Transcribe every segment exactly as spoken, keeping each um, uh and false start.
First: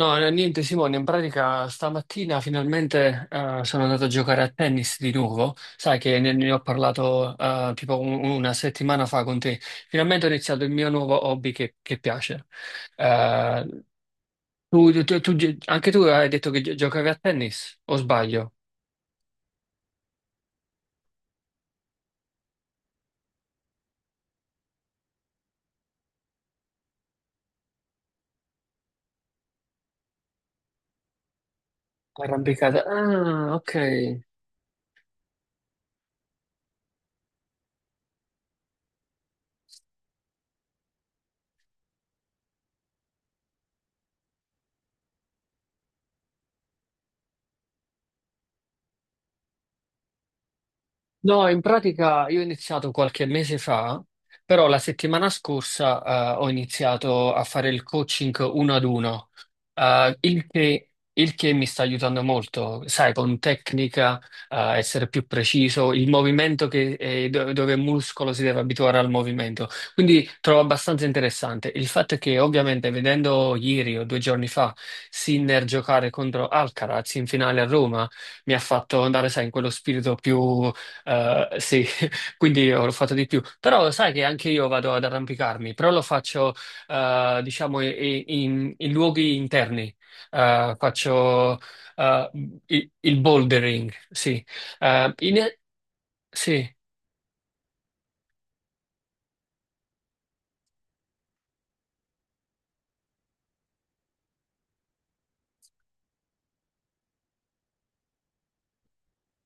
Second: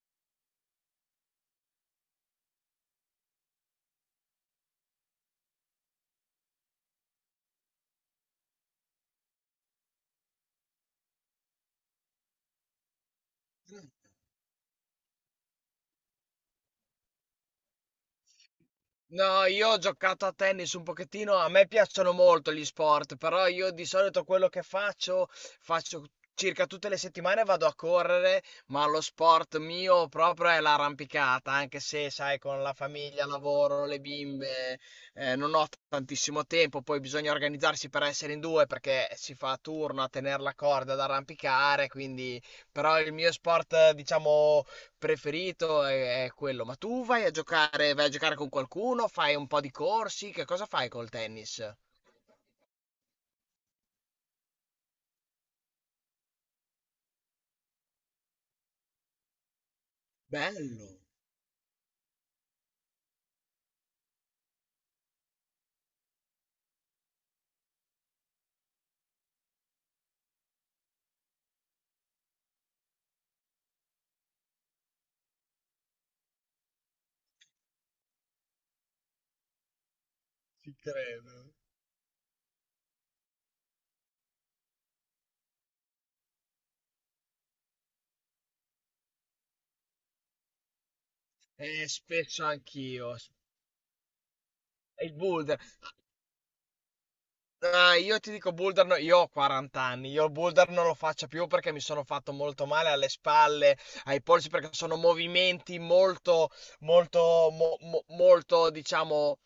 No, eh, niente Simone, in pratica stamattina finalmente eh, sono andato a giocare a tennis di nuovo, sai che ne, ne ho parlato eh, tipo un- una settimana fa con te, finalmente ho iniziato il mio nuovo hobby che, che piace. Eh, Gran tu, tu- tu- tu- Anche tu hai detto che gio- giocavi a tennis, o sbaglio? No, io ho giocato a tennis un pochettino, a me piacciono molto gli sport, però io di solito quello che faccio, faccio circa tutte le settimane vado a correre, ma lo sport mio proprio è l'arrampicata, anche se sai, con la Arrampicata. famiglia, Ah, ok. lavoro, le bimbe, eh, non ho tantissimo tempo. Poi bisogna organizzarsi per essere in due perché si fa a turno a tenere la corda ad arrampicare, quindi però il mio sport, eh, diciamo, preferito è, è quello. Ma tu vai a giocare, vai a giocare con qualcuno, fai un po' di corsi, che cosa fai col No, in tennis? pratica io ho iniziato qualche mese fa, però la settimana scorsa eh, ho iniziato a fare il coaching uno ad uno, eh, il che, Bello. il che mi sta aiutando molto, sai, con tecnica, eh, essere più preciso, il movimento che, eh, do- dove il muscolo si deve abituare al movimento. Quindi trovo abbastanza interessante. Il fatto è che ovviamente vedendo ieri o due giorni fa Sinner giocare contro Alcaraz in finale a Roma, mi ha fatto andare, sai, in quello spirito più Ci eh, credo. sì, quindi ho fatto di più. Però sai che anche io vado ad arrampicarmi, però lo faccio, eh, diciamo, i- i- in, in luoghi interni. Eh, faccio, Eh, eh, spesso i- anch'io. il s- bouldering, sì. E Eh, il in- boulder. sì. Ah, io ti dico boulder, no- io ho quaranta anni, io il boulder non lo faccio più perché mi sono fatto molto male alle spalle, ai polsi, perché sono movimenti molto, molto, mo- mo- molto, diciamo,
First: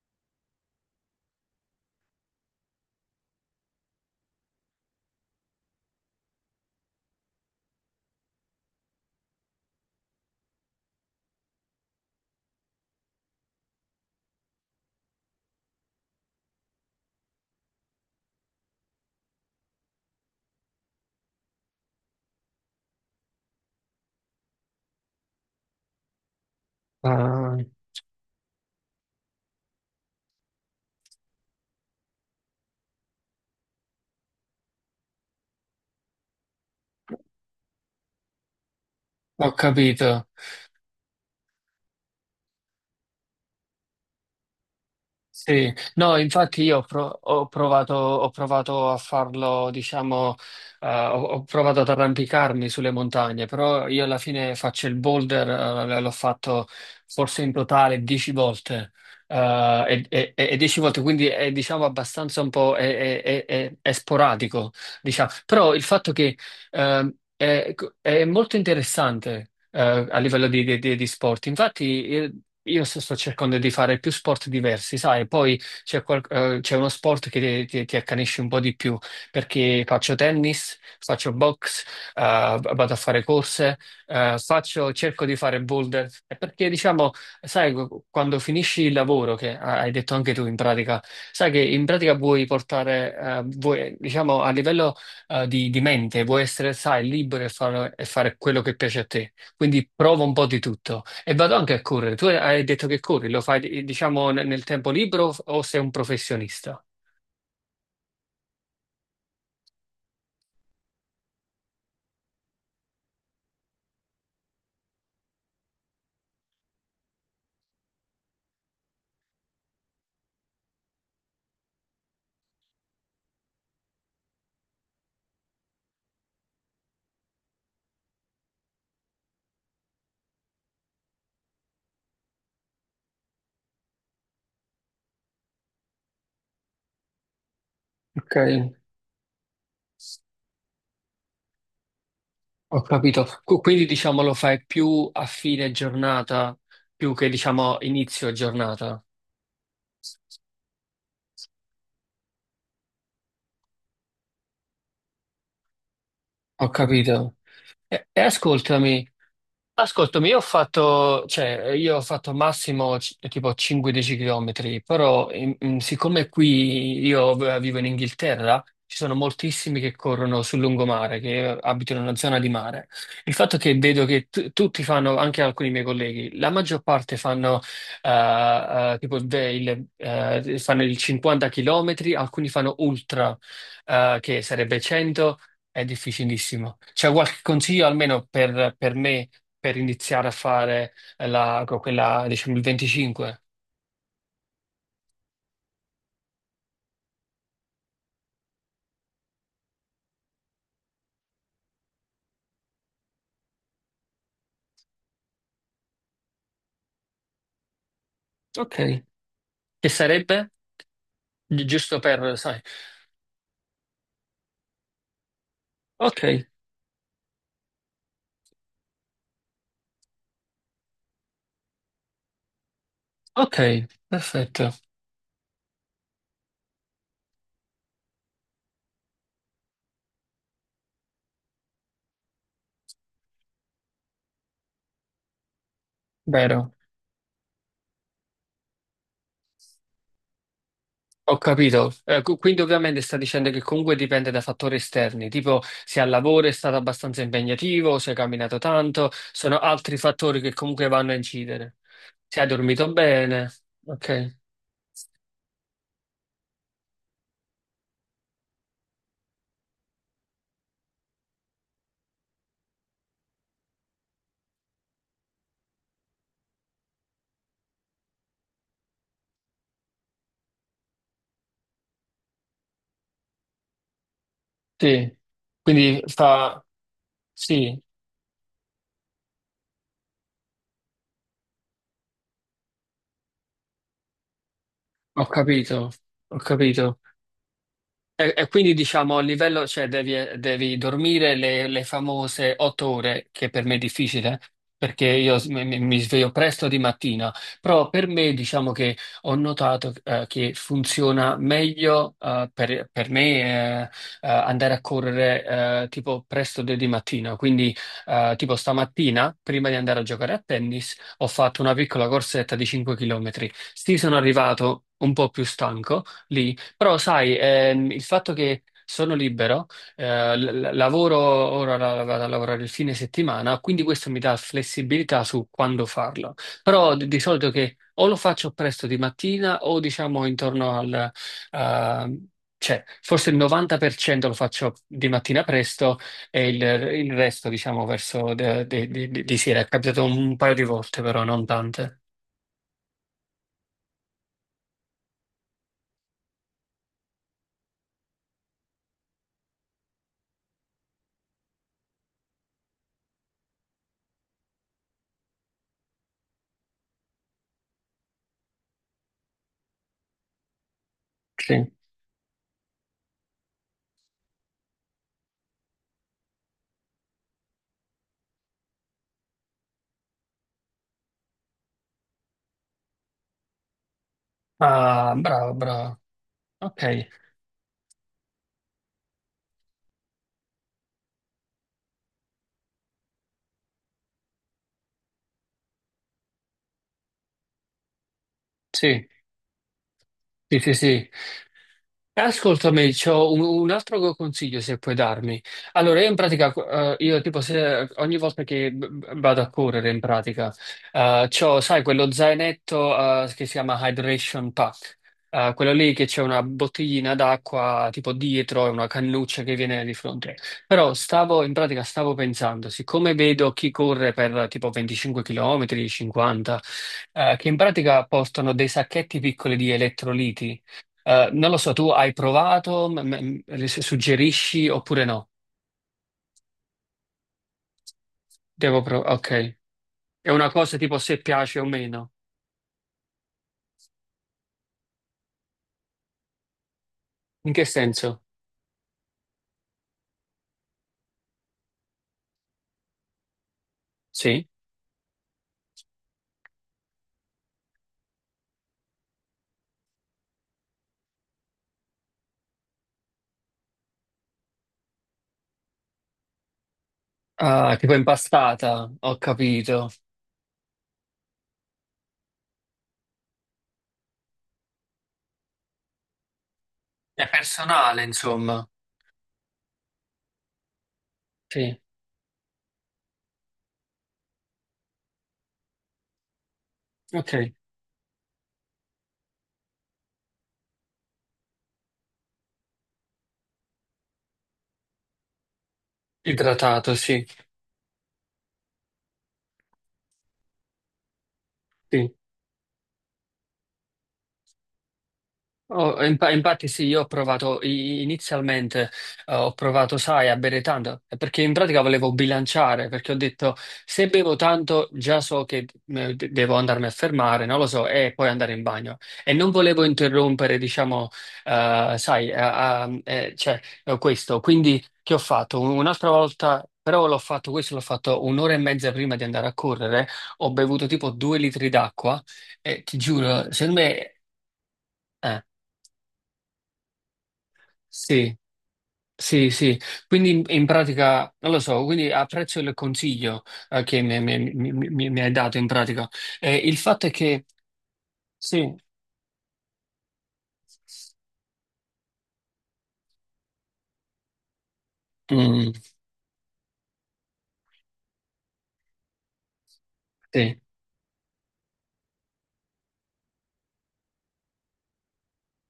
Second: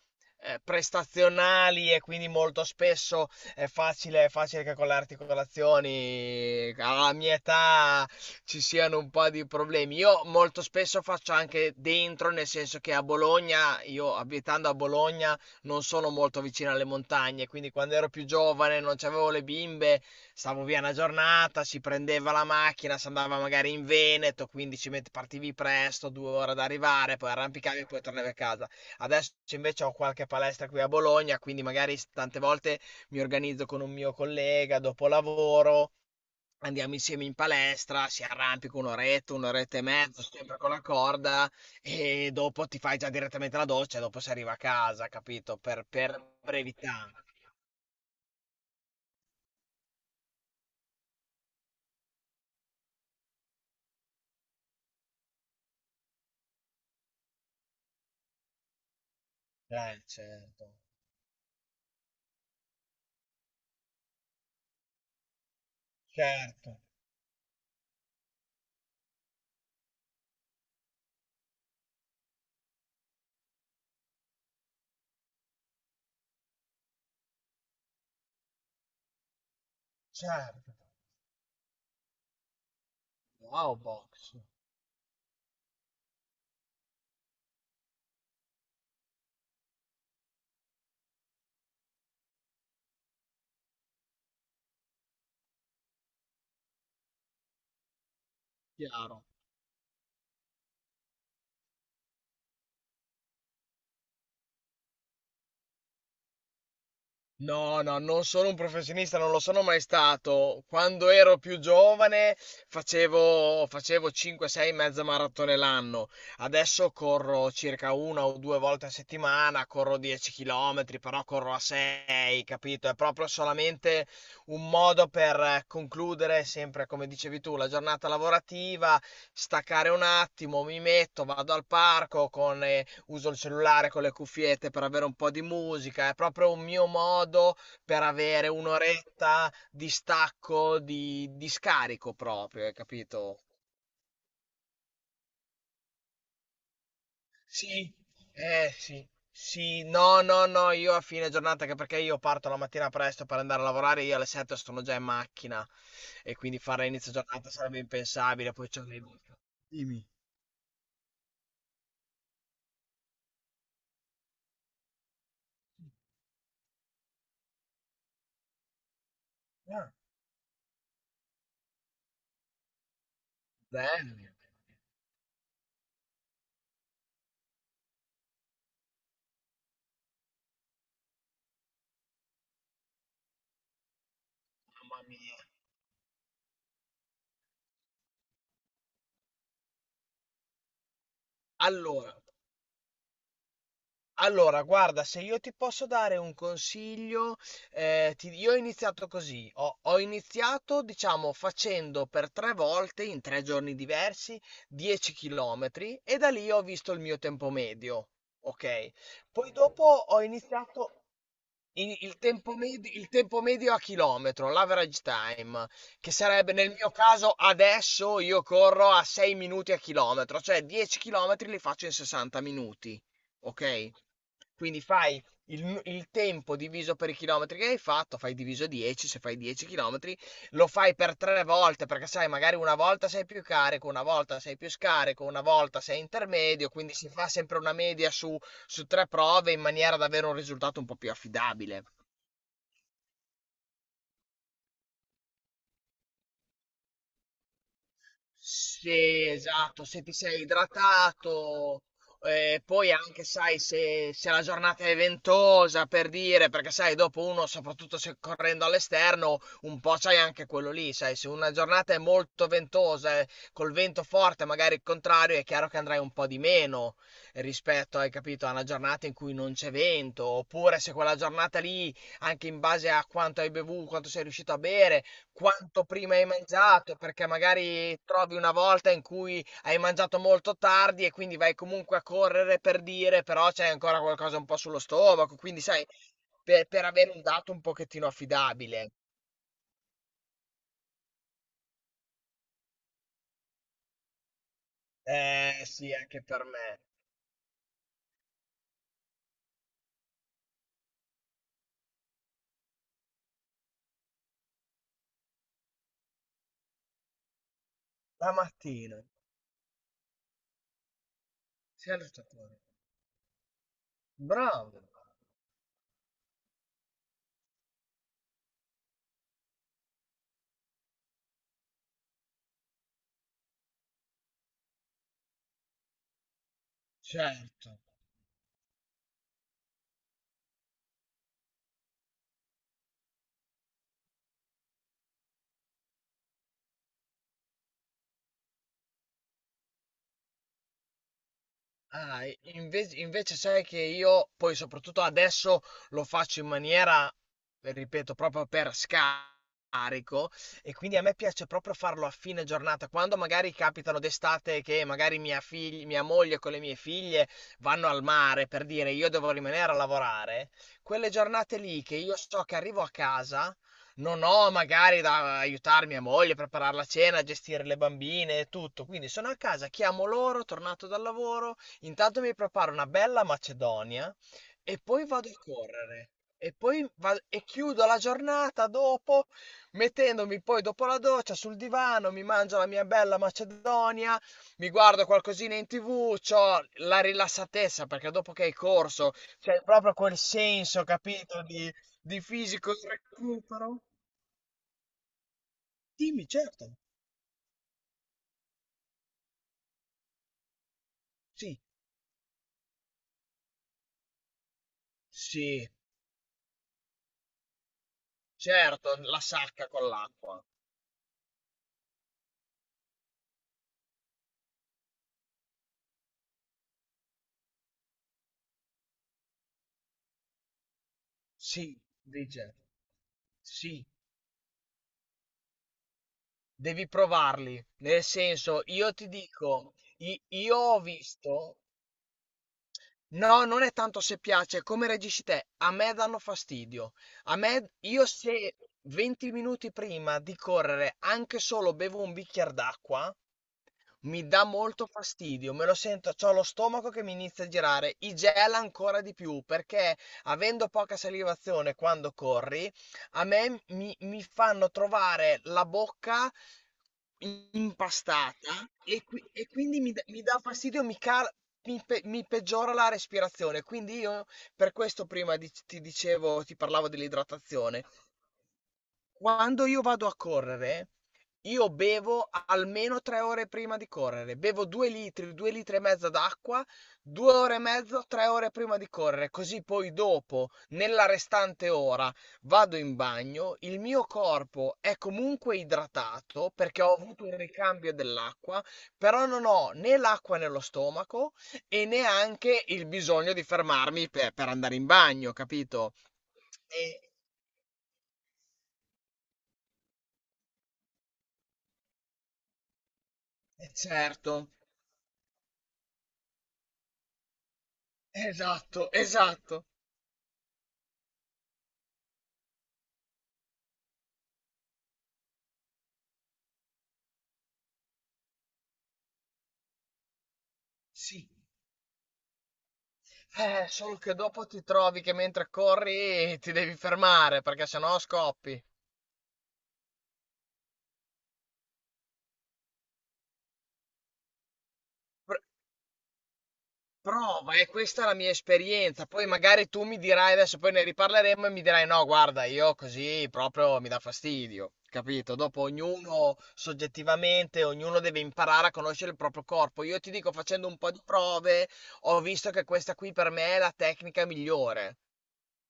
eh, prestazionali, e quindi molto spesso è facile, è facile che con le articolazioni alla mia età ci siano un po' di problemi. Io molto spesso faccio anche dentro, nel senso che a Bologna, io abitando a Bologna, non sono molto vicino alle montagne, quindi quando ero più giovane non c'avevo le bimbe, stavo via una giornata, si prendeva la macchina, si andava magari in Veneto, quindi ci met- partivi presto, due ore ad arrivare, poi Ah, arrampicavi e poi tornavi a casa. Adesso invece ho qualche palestra qui a Bologna, quindi magari tante volte mi organizzo con un mio collega dopo lavoro. Andiamo insieme in palestra, si arrampica un'oretta, ho un'oretta e mezza, capito. sempre con la corda, e dopo ti fai già direttamente la doccia, e dopo si arriva a casa, capito? Sì, Per, no, per infatti io ho, brevità. pro- ho provato, ho provato a farlo, diciamo, eh, ho, ho provato ad arrampicarmi sulle montagne, però io alla fine faccio il boulder, eh, l'ho fatto forse in totale dieci volte, Eh, eh, e, e- e certo, dieci volte, quindi è diciamo abbastanza un po' è, è- è- è- è sporadico, diciamo. Però il fatto che certo, Ehm, è, è molto interessante, eh, a livello di, di- di- di sport. Infatti, eh, io sto, sto cercando di fare più sport diversi, sai? Poi c'è qual- eh, c'è uno sport che ti, ti accanisce un po' di più, perché faccio certo. tennis, faccio box, eh, vado a fare corse, Wow, box, eh, faccio- cerco di fare boulder. È perché, diciamo, sai, quando finisci il lavoro, che hai detto anche tu in pratica, sai che in pratica vuoi portare, eh, vuoi, diciamo, a livello eh, di, di mente, vuoi essere, sai, libero e fare, e fare, quello che piace a chiaro. te. Quindi prova un po' di tutto. E vado anche a correre. Tu hai detto che corri, lo fai, diciamo, nel nel tempo libero o sei un professionista? No, no, non sono un professionista, non lo sono mai stato. Quando ero più giovane facevo, facevo cinque sei mezze maratone l'anno. Adesso corro circa una o due volte a settimana, corro dieci chilometri, però corro a sei, capito? È proprio solamente un modo per eh, concludere sempre, come dicevi tu, la giornata lavorativa, staccare un attimo, mi metto, vado al parco con eh, uso il cellulare con le cuffiette per avere un po' di musica, è proprio un mio modo per Ok. avere un'oretta di stacco, di, di scarico proprio, hai Ho capito. capito? Qu- Quindi diciamo lo fai più a fine giornata, più che diciamo Sì, inizio eh giornata. sì, sì, no, no, no, io a fine giornata, anche perché io parto la mattina presto per andare a lavorare, io alle sette sono già in macchina e quindi Ho fare inizio capito. giornata sarebbe E, e impensabile, poi c'ho dei. ascoltami, Dimmi. Ascoltami, io ho fatto, cioè, io ho fatto massimo c- tipo cinque dieci chilometri km, però in- in- siccome qui io v- vivo in Inghilterra, ci sono moltissimi Ah, che corrono sul lungomare, che abitano in una zona di mare. Il fatto che vedo che bello, tu- tutti fanno, anche alcuni miei colleghi, la maggior parte fanno, eh, eh, tipo de- il, eh, fanno il cinquanta chilometri, alcuni fanno ultra, eh, che sarebbe mamma mia. cento, è difficilissimo. C'è qualche consiglio almeno per per me? Per iniziare a fare eh, la, co- Allora, quella, diciamo, il venticinque. Allora, guarda, se io ti posso dare un consiglio, eh, ti- io ho iniziato così, ho, ho iniziato, diciamo, facendo per tre volte, in tre giorni diversi, dieci chilometri, e da lì ho visto il mio tempo medio, ok? Ok, Poi dopo che ho sarebbe iniziato, Gi- il, giusto il per, tempo sai. med- il tempo medio a chilometro, l'average time, che Ok, sarebbe nel mio caso adesso io corro a sei minuti a chilometro, cioè dieci chilometri li faccio in sessanta minuti, ok, ok? perfetto, Quindi fai il, nu- il tempo diviso per i chilometri che hai fatto, fai diviso dieci, se fai dieci chilometri, lo fai per tre volte, perché sai, magari una volta sei più carico, una volta sei più scarico, una volta sei intermedio, vero. quindi si fa sempre una media su su tre prove in maniera da avere un risultato un po' più Ho affidabile. capito. Eh, cu- quindi ovviamente sta dicendo che comunque dipende da fattori esterni, tipo se al lavoro è stato abbastanza impegnativo, se hai camminato tanto, Sì, sono esatto, altri se ti fattori sei che comunque vanno a incidere. idratato, Se hai eh, dormito poi anche bene, sai se, se ok, la giornata è ventosa per dire, perché sai, dopo uno, soprattutto se correndo all'esterno, un po' c'hai anche quello lì, sai, se una giornata è molto ventosa, eh, col vento forte, magari il contrario, è chiaro che andrai un po' di meno rispetto, hai capito, a una giornata in cui non c'è vento, oppure se quella giornata lì, anche in base a quanto hai bevuto, quanto sei riuscito a bere, sì. quanto Quindi prima hai fa, mangiato, perché sì, magari trovi una volta in cui hai mangiato molto tardi e quindi vai comunque a correre per dire, però c'è ancora qualcosa un po' sullo ho stomaco, quindi sai, capito, ho per, per capito. avere un dato un pochettino E, e quindi affidabile. diciamo a livello, cioè devi, eh, devi dormire le, le famose otto ore, che per me è difficile, perché io s- Eh mi, mi- sì, mi anche sveglio per presto di me. mattina, però per me diciamo che ho notato eh, che funziona meglio eh, per, per me eh, eh, andare a correre eh, tipo presto de- di mattina, quindi eh, La tipo mattina. stamattina, prima di andare a giocare a tennis, ho fatto una Sì, piccola corsetta allenatore. di cinque chilometri. Sì, sono Bravo. arrivato un po' più stanco lì, però sai, ehm, il fatto che sono libero, eh, l- l- lavoro ora la- vado a lavorare il fine settimana, quindi questo mi dà flessibilità su quando farlo. Però di, di solito che Certo. o lo faccio presto di mattina o diciamo intorno al. ehm, cioè, forse il novanta per cento lo faccio di mattina presto e il, il resto, diciamo, verso de- de- de- de- di sera. È capitato un paio di volte, però non tante. Ah, e inve- invece sai che io poi soprattutto adesso lo faccio in maniera, ripeto, proprio per scarico, e quindi a me piace proprio farlo a fine giornata, quando magari capitano d'estate che magari mia, figli- mia moglie con le mie figlie vanno al mare per dire io devo rimanere a lavorare, quelle giornate Sì. lì che io so che arrivo a casa, non ho magari da aiutare mia moglie, a preparare la cena, a gestire le bambine e tutto, quindi sono a casa, chiamo loro, tornato dal lavoro, intanto mi preparo una bella macedonia e poi Ah, vado a bravo, bravo. correre. E Ok, poi va- e chiudo la giornata dopo, mettendomi poi dopo la doccia sul divano, mi mangio la mia bella macedonia, mi guardo qualcosina in tivù, c'ho la rilassatezza perché dopo che hai sì, corso c'è proprio quel sì, sì, senso, sì. capito, di, di fisico Ascoltami, c'ho un, un recupero. altro consiglio se puoi darmi. Allora, io in Dimmi, pratica, certo. eh, io tipo se ogni volta che v- vado a correre in pratica, eh, c'ho, Sì, sai, quello zainetto, eh, che si chiama Hydration Pack. Eh, sì, Quello lì che c'è una bottiglina d'acqua tipo dietro e una certo, la cannuccia che sacca viene con di fronte. l'acqua. Però stavo, in pratica stavo pensando, siccome vedo chi corre per tipo venticinque chilometri, cinquanta, eh, che in pratica portano dei sacchetti piccoli di elettroliti, eh, non lo so, Sì, tu hai dice. provato, m- m- m- se Sì. suggerisci oppure no? Devi provarli. Nel senso, Devo io ti provare, ok. dico, i- È una io cosa ho tipo se visto. piace o meno. No, non è tanto se piace, è come reagisci te. A me danno fastidio. A In che me, io senso? se venti minuti prima di correre anche solo bevo un bicchiere d'acqua, mi dà Sì. molto fastidio, me lo sento, c'ho lo stomaco che mi inizia a girare, i gel ancora di più, perché avendo poca salivazione quando corri, a me mi, mi fanno trovare la bocca Ah, tipo impastata, impastata, e ho qui- e quindi capito. mi, dà mi dà fastidio, mi, cal- mi pe- mi peggiora la respirazione. Quindi io per questo prima di- ti dicevo, ti parlavo È dell'idratazione. personale, insomma. Quando io vado a correre, io Sì, bevo almeno tre ore prima di correre. Bevo due litri, due litri e mezzo d'acqua, due ok. ore e mezzo, tre ore prima di correre. Così poi dopo, nella restante ora, vado in bagno. Il mio corpo è comunque idratato perché Idratato, ho avuto sì. un ricambio dell'acqua, però non ho né l'acqua nello stomaco e Sì. neanche il bisogno di fermarmi per, per andare in bagno, capito? Oh, in- infatti sì, E io ho provato i- inizialmente, eh, ho provato, sai, a bere tanto, eh, perché in pratica volevo bilanciare, perché ho detto e se certo. bevo tanto già so che eh, de- devo andarmi a fermare, non lo so, e poi andare in Esatto, bagno. E non esatto. volevo interrompere, diciamo, eh, sai, a- a- eh, cioè, eh, questo. Quindi che ho fatto? Un- Un'altra volta, però l'ho fatto, questo l'ho fatto un'ora e mezza prima di andare a correre, ho bevuto tipo Sì. due litri d'acqua e ti giuro, Eh, secondo solo me. che dopo ti trovi che eh, mentre corri ti devi fermare perché sennò sì, scoppi. sì, sì, quindi in, in pratica, non lo so, quindi apprezzo il consiglio eh, che mi, mi- mi- mi- mi hai Pr- dato in pratica. Eh, il fatto è che, prova, e questa è la mia sì, esperienza. Poi magari tu mi dirai adesso, poi ne riparleremo e mi dirai no, guarda, io così proprio mi dà fastidio. Capito? Dopo mm, ognuno soggettivamente, ognuno deve imparare a conoscere il proprio corpo. Io ti dico, sì, facendo un po' di prove, ho visto che questa qui per me è la tecnica migliore.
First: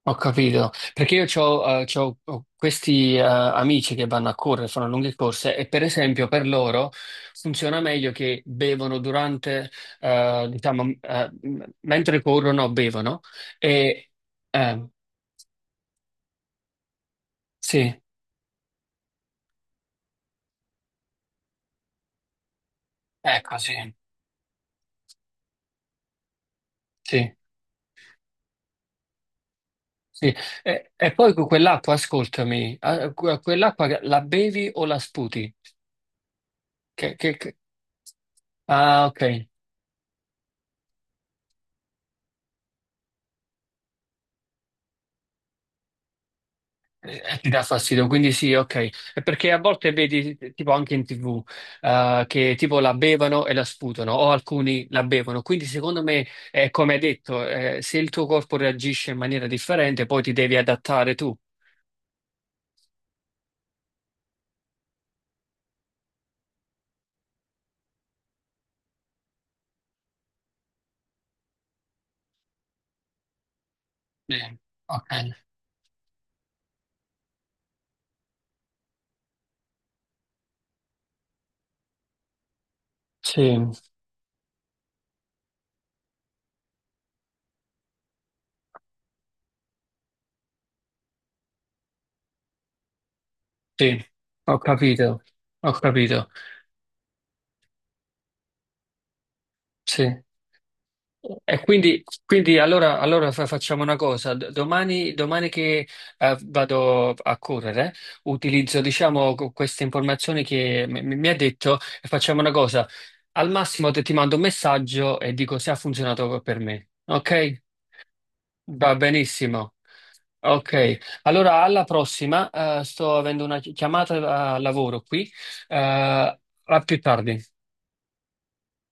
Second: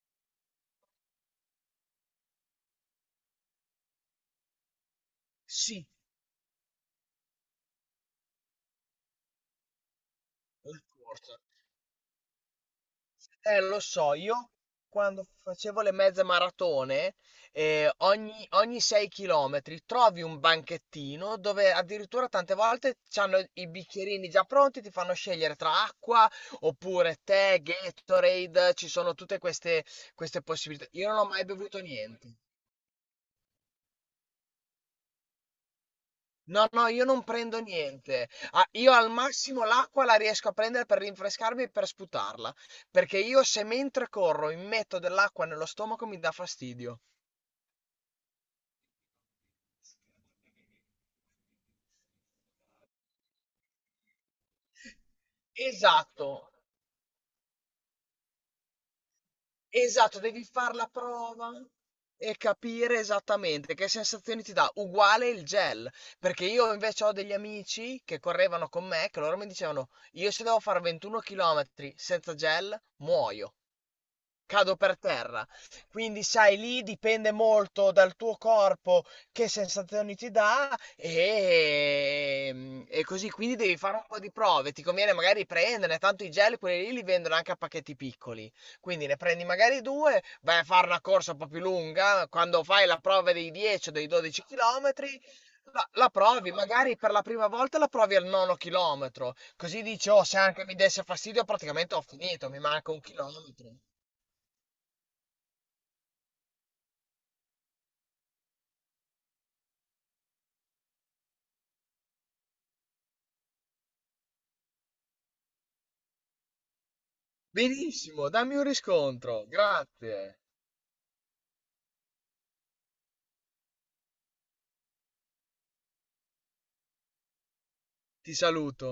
ho capito, perché io c'ho, eh, c'ho- ho questi eh, amici che vanno a correre, fanno lunghe corse e per Sì. esempio per loro funziona meglio che bevono durante, eh, La diciamo, eh, corsa. m- mentre corrono, bevono Eh, lo e. so, io eh, quando facevo le mezze maratone, eh, sì, ogni, ogni sei chilometri trovi un banchettino dove addirittura tante volte c'hanno ecco, i sì, bicchierini già pronti, ti fanno scegliere tra acqua oppure sì. tè, Gatorade, ci sono tutte queste, Sì, queste possibilità. e, Io e non ho poi mai con bevuto quell'acqua, niente. ascoltami, a- que- quell'acqua la bevi o la sputi? No, no, io Che- non che- che- prendo niente. Ah, io Ah, al ok. massimo l'acqua la riesco a prendere per rinfrescarmi e per sputarla. Perché io se mentre corro mi metto dell'acqua nello stomaco mi dà fastidio. Eh, ti dà fastidio, quindi sì, ok. È perché a volte vedi, tipo anche in T V, eh, che tipo la bevono e la sputano, o alcuni la bevono. Quindi secondo me, Esatto. eh, come hai detto, eh, se il tuo corpo reagisce in maniera differente, Esatto, poi ti devi devi far la adattare tu. prova e capire esattamente che sensazioni ti dà. Uguale il gel, perché io invece ho degli amici che correvano con me, che loro mi dicevano, io se devo fare ventuno chilometri senza gel, muoio, Sì, cado per ok. terra. Quindi, sai, lì dipende molto dal tuo corpo che sensazioni ti dà e, mm, e così. Sì, Quindi devi fare un po' di prove. Ti conviene magari prenderne, tanto i gel, quelli lì li vendono anche a pacchetti piccoli. Quindi ne prendi magari due, vai a fare una corsa un po' più lunga. Quando fai la prova dei dieci o sì, dei dodici ho chilometri, capito, ho la, la capito, provi, magari per la prima volta la provi al nono chilometro. Così dici, sì. oh, se anche mi desse fastidio, E praticamente ho quindi, finito, quindi mi manca allora, un allora fa- chilometro. facciamo una cosa. D- Domani, domani che eh, vado a correre, utilizzo, diciamo, co- queste informazioni che mi, mi- mi ha detto e facciamo una cosa. Al massimo te- ti mando un messaggio e dico se ha funzionato per me. Ok? Benissimo, dammi un Va riscontro, benissimo. grazie, Ok, allora alla prossima. eh, sto avendo una chi- chiamata a lavoro qui. eh, a più tardi. ti saluto.